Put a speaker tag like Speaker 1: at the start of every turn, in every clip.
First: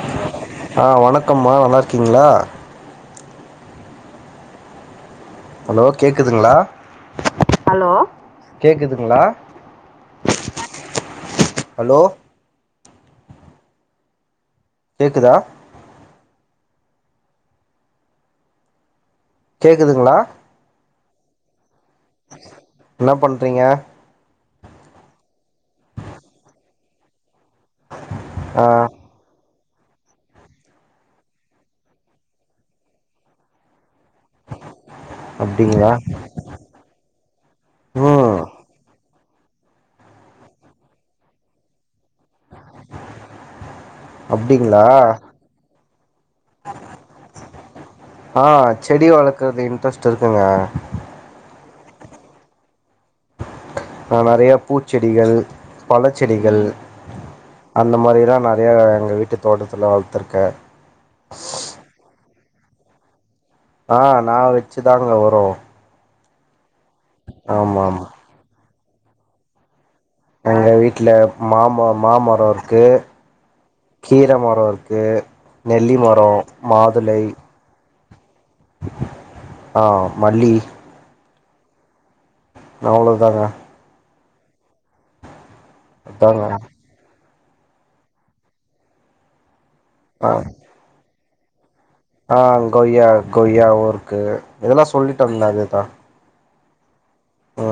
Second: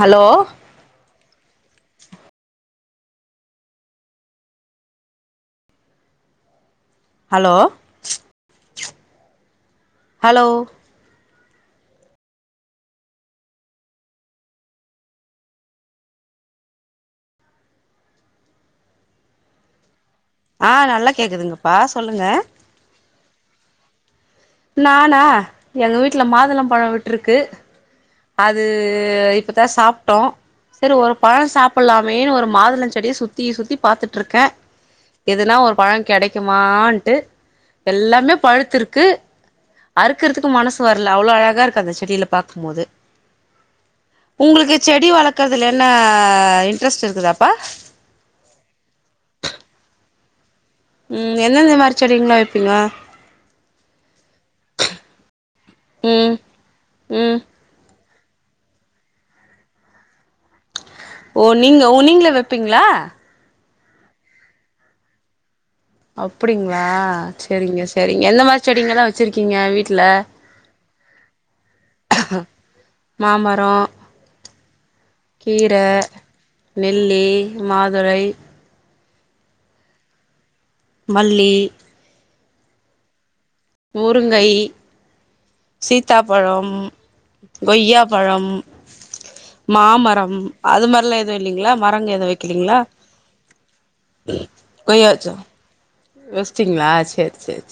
Speaker 1: hello
Speaker 2: ஆ வணக்கம்மா நல்லாருக்கீங்களா ஹலோ கேக்குதுங்களா ஹலோ கேக்குதுங்களா
Speaker 1: ஹலோ
Speaker 2: ஹலோ கேக்குதா கேக்குதுங்களா
Speaker 1: ஆ நல்லா கேக்குதுங்கப்பா சொல்லுங்க
Speaker 2: என்னா பண்றீங்க
Speaker 1: நானா எங்க வீட்ல மாதுளம் பழோ விட்டுருக்கு அது
Speaker 2: ஆ
Speaker 1: இப்பதா சாப்டோ செரி ஒரு பழோ சாப்டலாமே ஒரு மாதுள செடிய சுத்தி சுத்தி பாத்துட்டு இருக்க எதுனா ஒரு
Speaker 2: அப்டிங்களா
Speaker 1: பழோ கெடைக்குமான்டு எல்லாமே
Speaker 2: ம்
Speaker 1: பழுத்துருக்கு அறுக்கறதுக்கு மனசு வரல அவ்ளோ அழகா இருக்கு அந்த செடில பாக்கும் போது உங்களுக்கு
Speaker 2: அப்டிங்களா
Speaker 1: செடி வளக்குறது ல என்ன இன்ட்ரெஸ்ட் இருக்குதாப்பா
Speaker 2: ஆ செடி வளக்கறது இன்ட்ரெஸ்ட் இருக்குங்க
Speaker 1: ம் எந்தெந்த மாரி செடிங்களா வெப்பீங்க
Speaker 2: நா நறைய பூச்செடிகள்
Speaker 1: ம்
Speaker 2: பழச்செடிகள்
Speaker 1: ம்
Speaker 2: அந்த மாரிலா நறையா எங்க வீட்டு தோட்டத்துல வளத்துருக்க
Speaker 1: ஓ நீங்க ஓ நீங்களே வெப்பீங்ளா
Speaker 2: ஆ நா வச்சு தாங்க வரு
Speaker 1: அப்டிங்ளா
Speaker 2: ஆமா
Speaker 1: செரிங்க
Speaker 2: ஆமா
Speaker 1: செரிங்க எந்த மாரி செடிங்கல்லா வச்சுருக்கீங்க வீட்ல
Speaker 2: எங்க வீட்ல மாமா மாமரோ இருக்கு
Speaker 1: மாமரோ
Speaker 2: கீர மரோ இருக்கு
Speaker 1: கீர
Speaker 2: நெல்லி மரோ மாதுளை
Speaker 1: நெல்லி மாதுளை
Speaker 2: ஆ மல்லி
Speaker 1: மல்லி
Speaker 2: அவ்ளோ தாங்க
Speaker 1: முருங்கை
Speaker 2: அதாங்க
Speaker 1: சீத்தாப்பழம் கொய்யாப்பழம்
Speaker 2: ஆ
Speaker 1: மாமரம் அது மாரிலா எது இல்லிங்களா மரங்க எது
Speaker 2: ஆ
Speaker 1: வெக்கிலீங்ளா
Speaker 2: கொய்யா
Speaker 1: போயாச்சா
Speaker 2: எது கா
Speaker 1: வஸ்ட்டிங்ளா சரி சரி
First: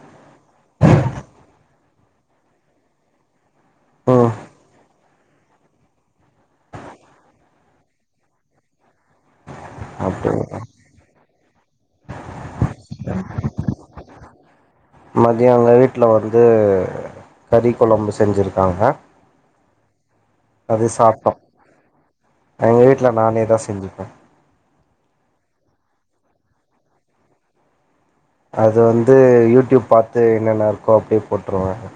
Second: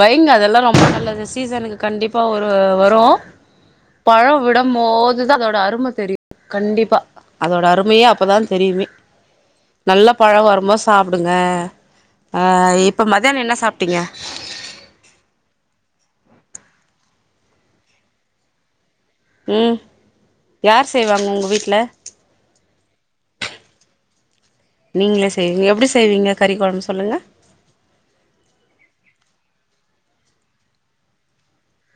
Speaker 1: வைங்க அதெல்லா ரொம்ப நல்லது சீசனுக்கு கண்டிப்பா ஒரு வரு
Speaker 2: ம்
Speaker 1: பழோ விடம் போதுதா அதோட அரும தெரியு கண்டிப்பா அதோட அருமையே அப்பதா தெரியுமே நல்ல பழோ
Speaker 2: அப்டிங்களா
Speaker 1: வரும்போ சாப்டுங்க ஆ இப்ப மதியானோ என்ன சாப்ட்டீங்க
Speaker 2: மதியோ எங்க வீட்ல வந்து கறி கொழம்பு செஞ்சுருக்காங்க
Speaker 1: ம்
Speaker 2: மதியோ
Speaker 1: யார் செய்வாங்க
Speaker 2: சாப்ட்டோ
Speaker 1: உங்க வீட்ல
Speaker 2: எங்க வீட்ல நானே தா செஞ்சிப்ப
Speaker 1: நீங்களே செய்வீங்க எப்டி செய்வீங்க கறி கொழம்பு சொல்லுங்க
Speaker 2: அது வந்து யூட்யூப் பாத்து என்னென்ன இருக்கோ அப்டியே போட்ருவங்க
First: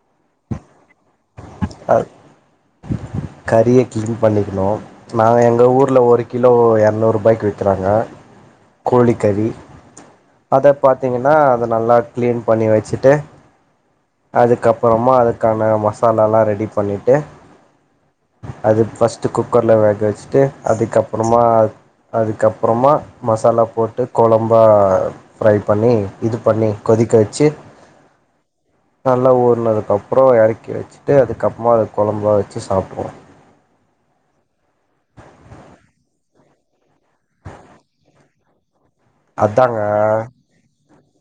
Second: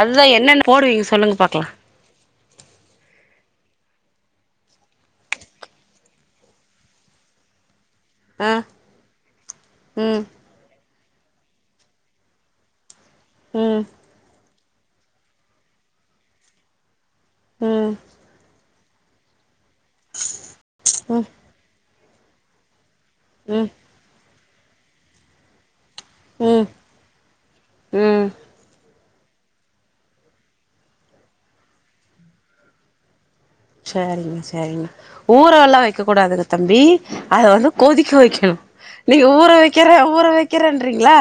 Speaker 1: அதுதா என்னென்ன போடுவீங்க சொல்லுங்க பாக்கலா
Speaker 2: அ கறிய க்ளீன் பண்ணிக்ணு நாங்க எங்க ஊர்ல ஒரு கிலோ எர்நூரூபாய்க்கு விக்கறாங்க
Speaker 1: ஆ
Speaker 2: கோழிக்கறி
Speaker 1: ம்
Speaker 2: அத பாத்திங்கன்னா அத நல்லா க்ளீன் பண்ணி வச்சுட்டு
Speaker 1: ம்
Speaker 2: அதுக்கபறமா அதுக்கான மசாலாலா ரெடி பண்ணிட்டு
Speaker 1: ம்
Speaker 2: அது ஃபஸ்ட்டு குக்கர்ல வேக வச்சுட்டு
Speaker 1: ம்
Speaker 2: அதுக்கப்றமா அதுக்கப்றமா மசாலா
Speaker 1: ம்
Speaker 2: போட்டு கொழம்பா ஃப்ரை பண்ணி இது
Speaker 1: ம்
Speaker 2: பண்ணி கொதிக்க வச்சு
Speaker 1: ம்
Speaker 2: நல்லா ஊறனதுக்கப்புறோ எறக்கி வச்சுட்டு அதுக்கப்மா அது கொழம்பா வச்சு சாப்டுவோ
Speaker 1: சரிங்க சரிங்க ஊற எல்லா வைக்க கூடாதுங்க தம்பி அத வந்து கொதிக்க வைக்கணு நீங்க ஊற
Speaker 2: அதாங்க
Speaker 1: வைக்கிற ஊற வைக்கிறன்றீங்ளா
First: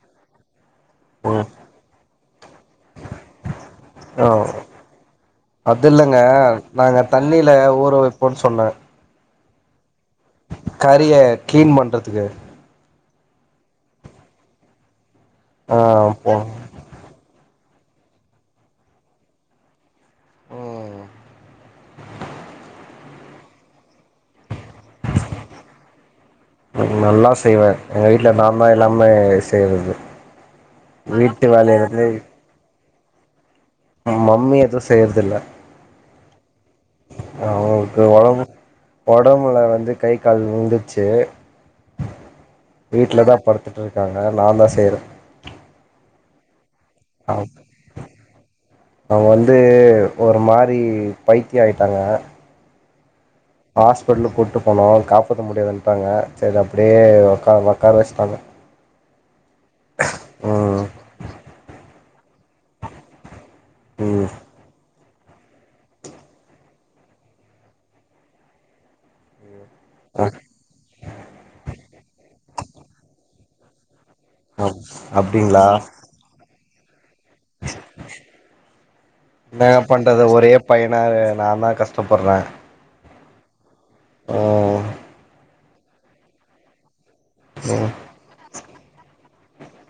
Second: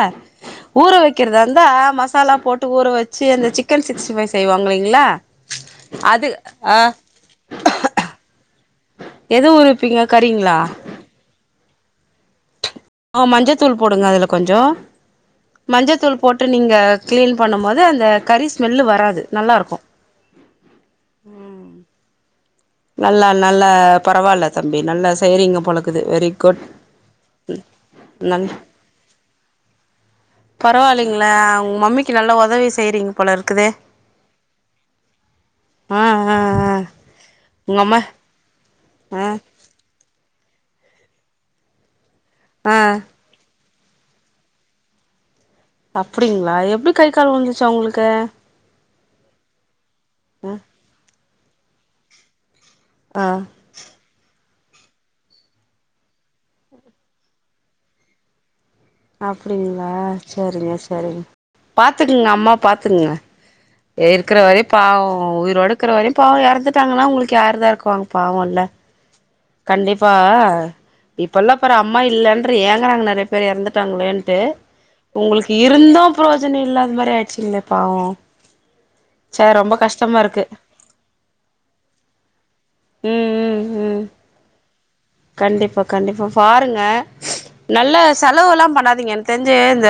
Speaker 1: ஊற
Speaker 2: ம்
Speaker 1: வைக்கிறதாந்தா மசாலா போட் டு ஊற வச்சு அந்த சிக்கன் சிகஸ்டி பைவ்
Speaker 2: ஆ
Speaker 1: செய்வாங்கல்லிங்ளா அது அ
Speaker 2: நாங்க தண்ணில ஊற வைப்போன் சொன்ன
Speaker 1: எது ஊர வப்பீங்க கறிங்ளா
Speaker 2: கறிய கிளீன் பண்ணறதுக்கு
Speaker 1: ஆ மஞ்சதூள் போடுங்க அதில கொஞ்சொம்
Speaker 2: ஆ
Speaker 1: மஞ்சதூள்
Speaker 2: போ
Speaker 1: போட்டு நீங்க கிளீன் பண்ணும்மோது அந்த கறி ஸ்மெல்லு வராது நல்லாயிருக்கும்
Speaker 2: ம்
Speaker 1: நல்லா நல்ல பரவால்ல தம்பி நல்லா செய்றீங்க போலக்குது வெரி குட்
Speaker 2: நல்லா செய்வேன் எங்க வீட்ல நா தான் எல்லாமே செய்றது
Speaker 1: பரவாலலைங்களே
Speaker 2: வீட்டு
Speaker 1: உங்க
Speaker 2: வேலையிலருந்து
Speaker 1: மம்மிக்கு நல்லா உதவி செய்யறீங்க போல இருக்குது
Speaker 2: யென் மம்மி எதும் செய்யறதில்ல
Speaker 1: ஆ ஆ உங்க
Speaker 2: அவங்க
Speaker 1: அம்மா
Speaker 2: வொடம்பு
Speaker 1: ஆ
Speaker 2: வொடம்புல வந்து கை கால் ஊல்ந்துச்சு
Speaker 1: ஆ
Speaker 2: வீட்ல தா படுத்து துட்டுயிருக்காங்க நான் தா செய்றன்
Speaker 1: அப்டிங்களா எப்டி கை கால் உழுந்துச்சு அவுங்களுக்கு
Speaker 2: அவங்க வந்து ஒரு மாரி பைத்தியம் ஆயிட்டாங்க
Speaker 1: ஆ
Speaker 2: ஹாஸ்பிட்டலுக்கு கூட்டு போனோம் காப்பாத்த முடியாதுன்டாங்க சரி அப்டியே உக்கார் உகார வச்சுட்டாங்க
Speaker 1: அப்டிங்களா செரிங்க
Speaker 2: ம்
Speaker 1: செரிங்க பாத்துக்குங்க அம்மா பாத்துக்குங்க
Speaker 2: ம்
Speaker 1: இருக்கிற வரயும் பாவோம் உயிரோடுக்கிற வரயும் பாவோம் இறந்துட்டாங்கன்னா உங்களுக்கு யாரு தா இருக்குவாங்க பாவும்ல்ல கண்டிப்பா இப்பல்லாம் பாரு அம்மா இல்லன்று ஏங்கறாங்க நறைய பேர் இறந்துட்டாங்களேன் ட்டு
Speaker 2: அப்
Speaker 1: உங்களுக்கு
Speaker 2: அப்டிங்களா
Speaker 1: இருந்தும் புரோஜனம் இல்லாத மாதிரி ஆயிடுச்சுங்கலே பாவோம்
Speaker 2: என்னப் பண்றது ஒரே பையனா நா தான் கஷ்டப்படுறன்
Speaker 1: ம் ம் ம்
Speaker 2: ஆ
Speaker 1: கண்டிப்பா கண்டிப்பா பாருங்க நல்ல செலவெல்லா பண்ணாதீங்க எனக் தெஞ்சு இந்த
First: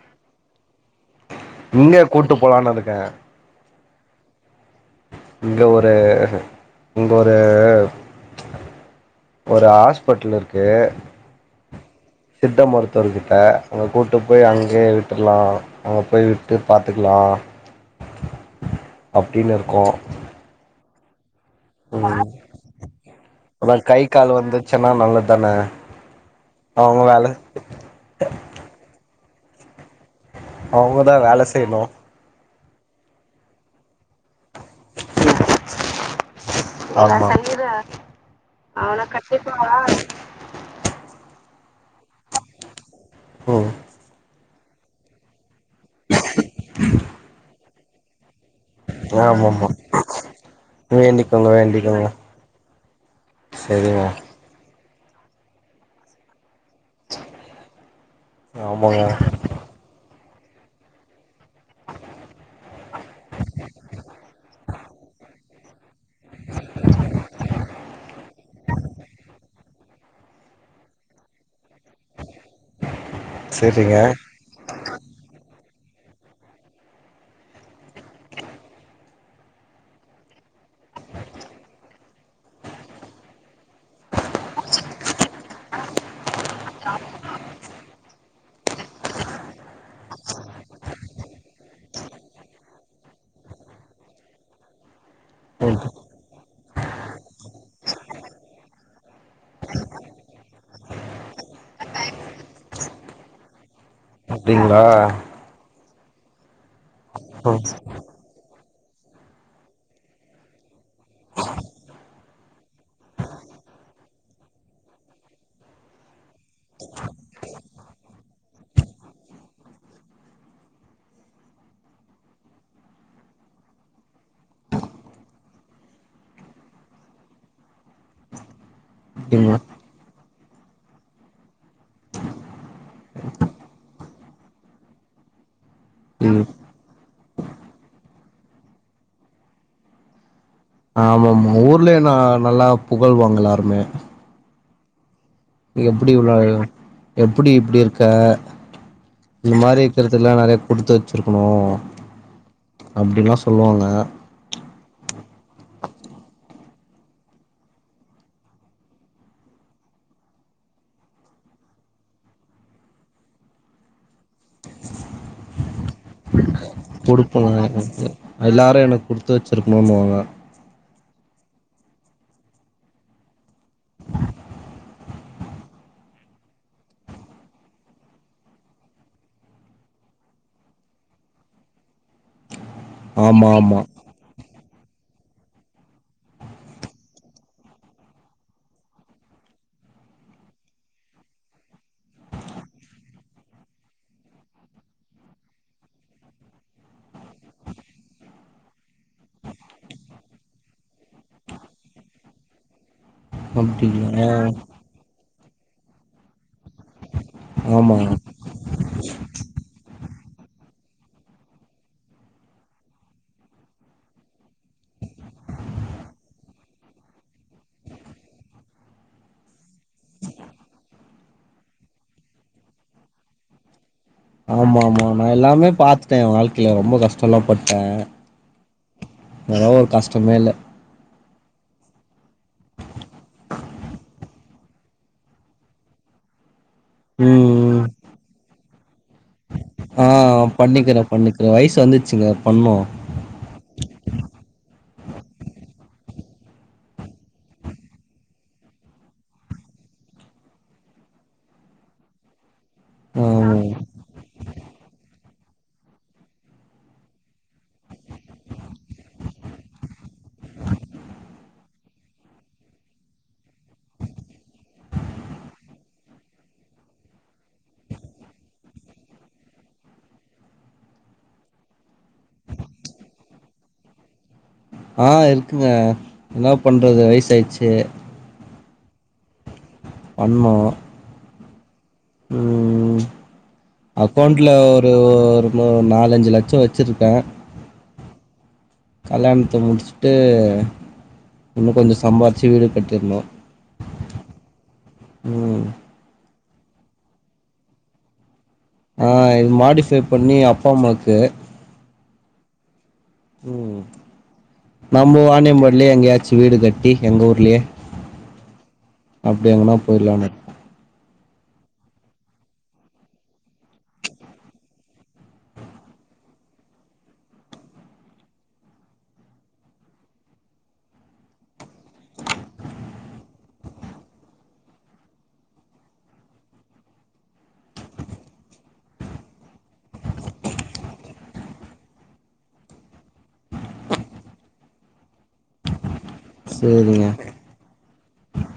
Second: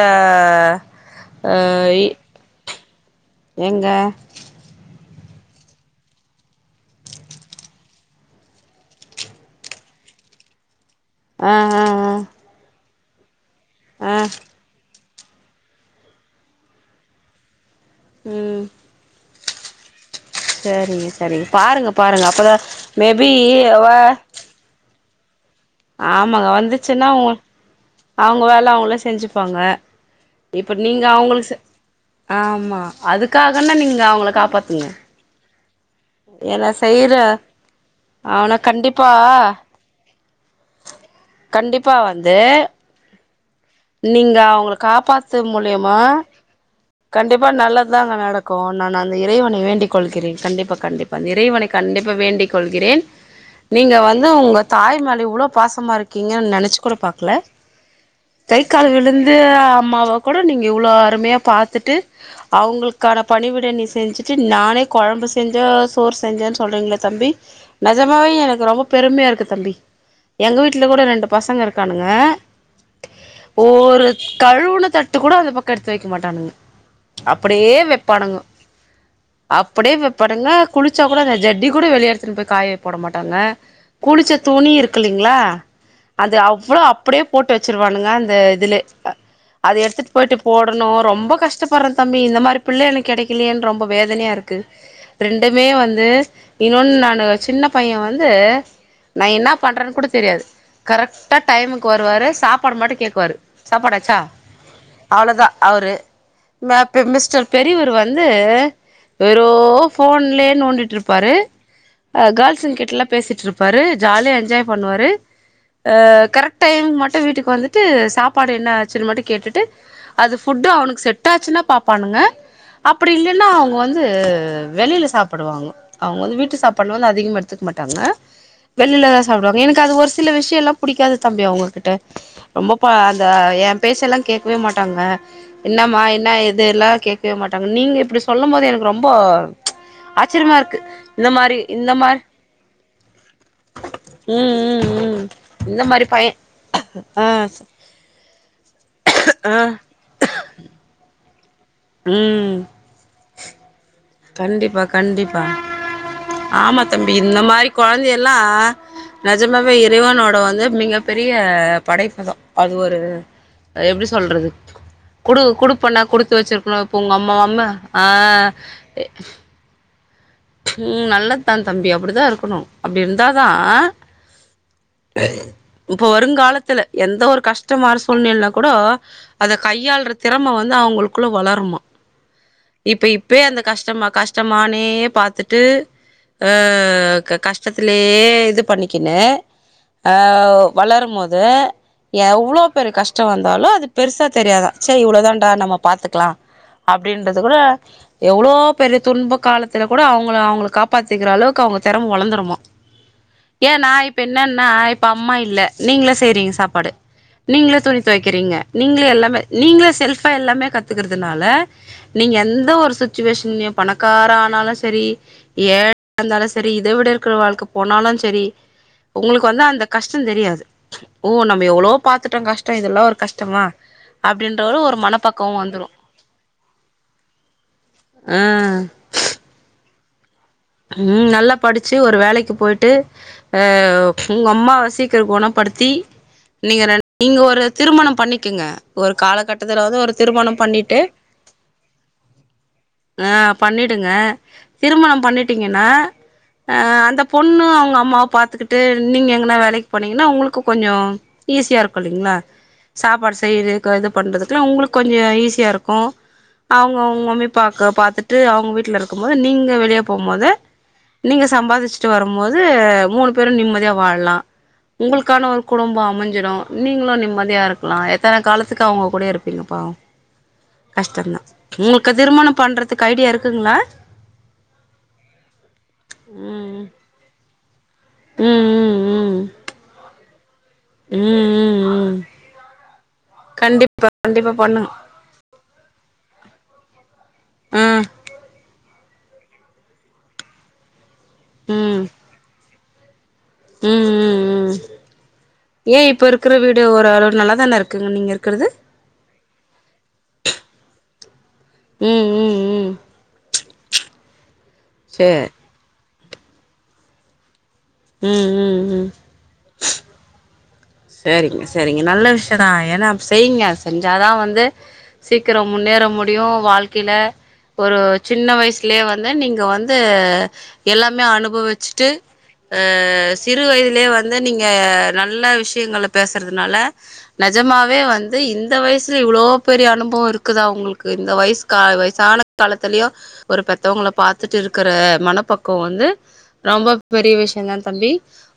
Speaker 2: இங்க
Speaker 1: அஈ
Speaker 2: கூட்டு போலான் இருக்கன்
Speaker 1: எங்க
Speaker 2: இங்க ஒரு இங்கொரு ஒரு ஹாஸ்பெட்டல் இருக்கு
Speaker 1: ஆ ஆ ஆ
Speaker 2: சித்த மருத்துவர்கிட்ட அங்க
Speaker 1: ஆ
Speaker 2: கூட்டு போய் அங்க்யே வி விட்டுர்லாம் அங்க போய் விட்டு பாத்துக்கலா
Speaker 1: ம்
Speaker 2: அப்டின்னு இருக்கோம்
Speaker 1: சேரிங்க செரிங்க பாருங்க பாருங்க அப்பதா மேபி இவ
Speaker 2: ச்சின்னா நல்லத்தான
Speaker 1: ஆமாங்க வந்துச்சுன்னாவு அவுங்க வேல அவுங்களே செஞ்சுப்பாங்க இப்போ நீங்க
Speaker 2: அவங்கதா வேல
Speaker 1: அவுங்களுக் செ
Speaker 2: செய்யணு
Speaker 1: ஆமா அதுக்காகன்னா நீங்க அவுங்கள காப்பாத்துங்க ஏனா செய்ற
Speaker 2: வேல செய்யற
Speaker 1: அவன கண்டிப்பா கண்டிப்பா வந்து
Speaker 2: ம்
Speaker 1: நீங்க அவுங்கள காப்பாத்து மூலியமா கண்டிப்பா நல்லதுதாங்க நடக் கூ நான் அந்த இறைவனை
Speaker 2: ஆமாமா
Speaker 1: வேண்டிக் கொள்கிறேன் கண்டிப்பா கண்டிப்பா அந்த
Speaker 2: வேண்டிக்கோங்க
Speaker 1: இறைவனை
Speaker 2: வேண்டிக்கோங்க
Speaker 1: கண்டிப்பா வேண்டி கொள்கிறேன் நீங்க
Speaker 2: செரிங்க
Speaker 1: வந்து உங்க தாய் மேல இவ்ளோ பாசமா இருக்கீங்கன் நெனச் க்கூட பாக்ல கைக்கால்
Speaker 2: ஆமாங்க
Speaker 1: விழுந்து அம்மாவ கூட நீங்க இவ்ளோ அருமையா பாத்துட்டு அவுங்குளுக்கான பணிவிட நீ செஞ்சுட்டு நானே கொழம்பு செஞ்சே சோர் செஞ்சே சொல்றீங்களே தம்பி நெஜமாவே எனக்கு ரொம்ப பெருமயா இருக்கு தம்பி எங்க வீட்ல கூட ரெண்டு பசங்க இருக்கானுங்க
Speaker 2: செரிங்க
Speaker 1: ஒவ்வரு கழுவுன தட்டு கூட அந்த பக்கோ எடுத்து வக்க மாட்டானுங்க அப்டியே வெப்பானுங்க அப்டியே வெப்பானுங்க குளிச்சா கூட அந்த ஜட்டி கூட வெளியெடுத்துன்னு போய் காய போட மாட்டாங்க குளிச்ச துணி இருக் க்கில்லைங்ளா அது அவ்ளோ அப்டியே போட்டு வச்சிருவானுங்க அந்த இதுலே அது எடுத்துட்டு போயிட்டு போடணு ரொம்ப கஷ்டப்பட்றே தம்பி இந்த மாரி பிள்ள எனக்கு கெடைக்கலயேன்னு ரொம்ப வேதனையா இருக்கு ரெண்டுமே
Speaker 2: ம்
Speaker 1: வந்து இன்னொன்னு நானு சின்ன பைய வந்து நா என்னா பண்றன்னு கூட தெரியாது கரெக்டா டைமுக்கு வருவாரு சாப்பாடு மட்டு கேக்குவாரு சாப்பாடாச்சா
Speaker 2: அப்டிங்களா
Speaker 1: அவ்ளோதா அவுரு ம பெ மிஸ்டர்
Speaker 2: ம்
Speaker 1: பெரியவரு வ வந்து வெறூ ஃபோன்லே நோண்டிட்ருப்பாரு அ கேர்ள்ஸ்ங்ககிட்டல்லா பேசிட்ருப்பாரு ஜாலியா என்ஜாய் பண்ணுவாரு அ கரெக்ட் டைம் மட்டு வீட்டுக்கு வந்துட்டு சாப்பாடு என்ன ஆச்சுன்னு மட்டு கேட்டுட்டு அது ஃபுட்டு அவனுக்கு செட் ஆச்சுன்னா பாப்பானுங்க அப்பிடி இல்லேன்னா அவுங்க வந்து வெளில சாப்புடுவாங்க அவுங்க வந்து வீட்டு சாப்பாடு வந்து அதிகமா எடுத்துக்க மாட்டாங்க வெளில
Speaker 2: அப்டிங்களா
Speaker 1: சாப்டுவாங்க எனக்கு அது ஒரு சில விஷ்யல்லா புடிக்காது தம்பி அவுங்ககிட்ட ரொம்ப பா அந்த எ பேச்செல்லா கேக்கவே மாட்டாங்க என்னமா என்ன
Speaker 2: ம்
Speaker 1: ஏது எல்லா கேட்கவே மாட்டாங்க நீங்க இப்டி சொல்லம்போது எனக்கு ரொம்போ ச் ஆச்சிரிமா இருக்கு
Speaker 2: ஆமாம் ஊர்லயே நா
Speaker 1: மாரி
Speaker 2: நல்லா புகழ்வாங்க எல்லார்மே
Speaker 1: ம் ம் ம் இந்த மாரி
Speaker 2: எப்டி இவ்ளா
Speaker 1: பையன் ஆ
Speaker 2: எப்புடி இப்டி இருக் க இது
Speaker 1: ஆ
Speaker 2: மாரி இக்கறதுக்ல்லா நெறைய குடுத்து வச்சிருக்குணு
Speaker 1: உம்
Speaker 2: அப்படிலா சொல்லுவாங்க
Speaker 1: கண்டிப்பா கண்டிப்பா ஆமா தம்பி இந்த மாரி குழந்தையல்லா நிஜமாவே இறைவனோட வந்து மிக பெரிய படைப்புதா அது ஒரு எப்டி சொல்றது குடு குடுப்பன குடுத்து வச்சிருக்கணு ப உங்க
Speaker 2: குடுப்பங்க
Speaker 1: அம்மாவம்மா
Speaker 2: எனக்கு
Speaker 1: ஆஹ்
Speaker 2: எல்லாரு எனக்கு குடுத்து வச்சிருக்கணுனுவாங்க
Speaker 1: உம் நல்லதுதா தம்பி அப்டிதா இருக்கணு அப்டி இருந்தாதா இப்ப வருங்காலத்துல எந்த ஒரு கஷ்டமான சூழ்நிலைலா கூட அத கையாளுற திறம வந்து அவங்களுக்குள்ள வளருமா இப்ப இப்பயே
Speaker 2: ஆமா
Speaker 1: அந்த
Speaker 2: ஆமா
Speaker 1: கஷ்டமா கஷ்டமானே பாத் பாத்துட்டு ம் கஷ்டத்திலயே இது பண்ணிக்கினு ஆஹ் வளரு போது எவ்ளோ பெரிய கஷ்டோ வந்தாலு அது பெருசா தெரியாதா ச இவ்ளோதான்டா நம்ம பாத்துக்கலா அப்டின்றது கூட எவ்ளோ பெரிய துன்ப காலத்துல கூட அவங்க அவங்கள காப்பாத்திக்கிற அளவுக்கு அவங்க திறம வளந்திருமா ஏன் நா இப்ப
Speaker 2: அப்டிங்களா
Speaker 1: என்னன்னா இப்ப அம்மா இல்ல நீங்களே செய்றீங்க சாப்பாடு நீங்களே
Speaker 2: ஆமா
Speaker 1: துணித்துவைக்கிறீங்க நீங்களே எல்லாமே நீங்களே செல்ஃபா எல்லாமே கத்துக்கிறதுனால நீங்க எந்த ஒரு சுச்சுவேஷன்லையு பணக்கார ஆனாலு ஸ் சரி ஏழையா இருந்தாலு சரி இத விட இருக்கிற வாழ்க்கை போனாலு சரி உங்களுக்கு வந்து அந்த கஷ்ட தெரியாது ஓ நம்ப எவ்ளோ பாத்துட்டோ கஷ்ட இதெல்லா ஒரு கஷ்டமா அப்படின்ற
Speaker 2: ஆமா
Speaker 1: ஒரு
Speaker 2: ஆமா ஆமா நா
Speaker 1: மனப்பக்குவ
Speaker 2: எல்லாமே
Speaker 1: வந்துரு
Speaker 2: பாத்துட்டே வாழ்க்கைல ரொம்ப கஷ்டோ எல்லா பட்டே
Speaker 1: ஆ
Speaker 2: இதெல்லா ஒரு கஷ்டமே இல்ல
Speaker 1: ம் நல்லா படிச்சு ஒரு வேலைக்கு போயிட்டு அ உங்க அம்மாவ சீக்கர கொணப்படுத்தி நீங்க ரெண் நீங்க ஒரு
Speaker 2: ம்
Speaker 1: திருமணம் பண்ணிக்குங்க ஒரு காலகட்டத்துல வந்து
Speaker 2: ஆ
Speaker 1: ஒரு திருமணம் பண்ணிட்டு
Speaker 2: பண்ணிக்கிறே பண்ணிக்கிறே வயசு வந்துருச்சுங்க பண்ணு
Speaker 1: ஆ பண்ணிடுங்க திருமணம் பண்ணிட்டீங்கன்னா அ அந்த பொண்ணு அவுங்க அம்மாவ பாத்துக்கிட்டு நீங்க எங்கனா வேலைக்கு போனீங்கன்னா உங்களுக்கு கொஞ்சோ ஈஸியா இருக்கு இல்லைங்களா சாப்பாடு
Speaker 2: ஆமா
Speaker 1: செய்யறது கு இது பண்றதுக்குல்லா உங்களுக்கு கொஞ்சோ ஈஸியா இருக்கு அவுங்க அவுங்க மம்மிப்பாக்க பாத்துட்டு அவுங்க வீட்ல இருக்கும் போது நீங்க வெளிய போம்போது நீங்க சம்பாதிச்சுட்டு வரும் போது மூணு பேரு நிம்மதியா வாழலா உங்களுக்கான ஒரு குடும்பம் அமைஞ்சிடும் நீங்களு நிம்மதியா இருக்கலா எத்தன காலத்துக்கு அவுங்க கூட இருப்பீங்க பாவம் கஷ்டந்தா உங்களுக்கு திருமணம் பண்றதுக்கு ஐடியா இருக்குங்களா
Speaker 2: ஆ இருக்குங்க என்ன
Speaker 1: ம்
Speaker 2: பண்ணுறது வயசாயிடுச்சு
Speaker 1: ம் ம் ம்
Speaker 2: பண்ணு
Speaker 1: ம் ம் ம்
Speaker 2: ம்
Speaker 1: கண்டிப்பா
Speaker 2: அக்கௌண்ட்ல
Speaker 1: கண்டிப்பா பண்ணுங்க
Speaker 2: ஒரு ஒரு ஒரு நாலஞ்சு லட்சம் வச்சிருக்கே
Speaker 1: ம்
Speaker 2: கல்யாணத்த முடிச்சுட்டு இன்னு கொஞ்சோ
Speaker 1: ம்
Speaker 2: சம்பாரிச்சு வீடு கட்டிரனு
Speaker 1: ம் ம் ம்
Speaker 2: ம்
Speaker 1: ஏ இப்ப இருக்கிற வீடு ஓரளவு நல்லா தானே இருக்குங்க நீங்க இருக்கிறது
Speaker 2: ஆ இது மாடிஃபை பண்ணி அப்பா அம்மாவுக்கு
Speaker 1: ம் ம் ம்
Speaker 2: ம் நம்போ
Speaker 1: சேர்
Speaker 2: வாானியம்பாடிலயே எங்கயாச்சு வீடு கட்டி எங்க ஊர்லயே
Speaker 1: ம் ம் ம்
Speaker 2: அப்டி எங்கனா போயிட்லானு
Speaker 1: சேரிங்க சேரிங்க நல்ல விஷய தா ஏனா செய்ங்க செஞ்சாதா வந்து சீக்கிரோ முன்னேற முடியு வாழ்க்கைல ஒரு சின்ன வயசுலயே வந்து நீங்க வந்து எல்லாமே அனுபவிச்சுட்டு ஆ சிறு வயதுலேயே வந்து நீங்க நல்ல விஷயங்கள பேசுறதுனால நெஜமாவே வந்து இந்த வயசுல இவ்ளோ பெரிய அனுபவ இருக்குதா ஒங்களுக்கு இந்த வயசுக்கா வயசான காலத்திலயோ ஒரு பெத்தவங்கள பாத்துட்டு இருக்கிற மனப்பக்குவ வந்து
Speaker 2: இருக்கோ
Speaker 1: ரொம்ப
Speaker 2: சேரிங்க
Speaker 1: பெரிய விஷய தா தம்பி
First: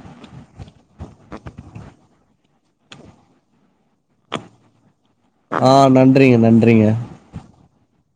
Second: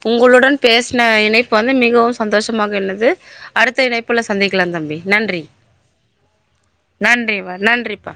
Speaker 1: உங்களுடன் பேசுன இணைப்பு வந்து மிகவு சந்தோஷமாக உள்ளது அடுத்த இணைப்புல சந்திக்கலா தம்பி நன்றி
Speaker 2: ஆ நன்றிங்க நன்றிங்க
Speaker 1: நன்றி வ நன்றிப்பா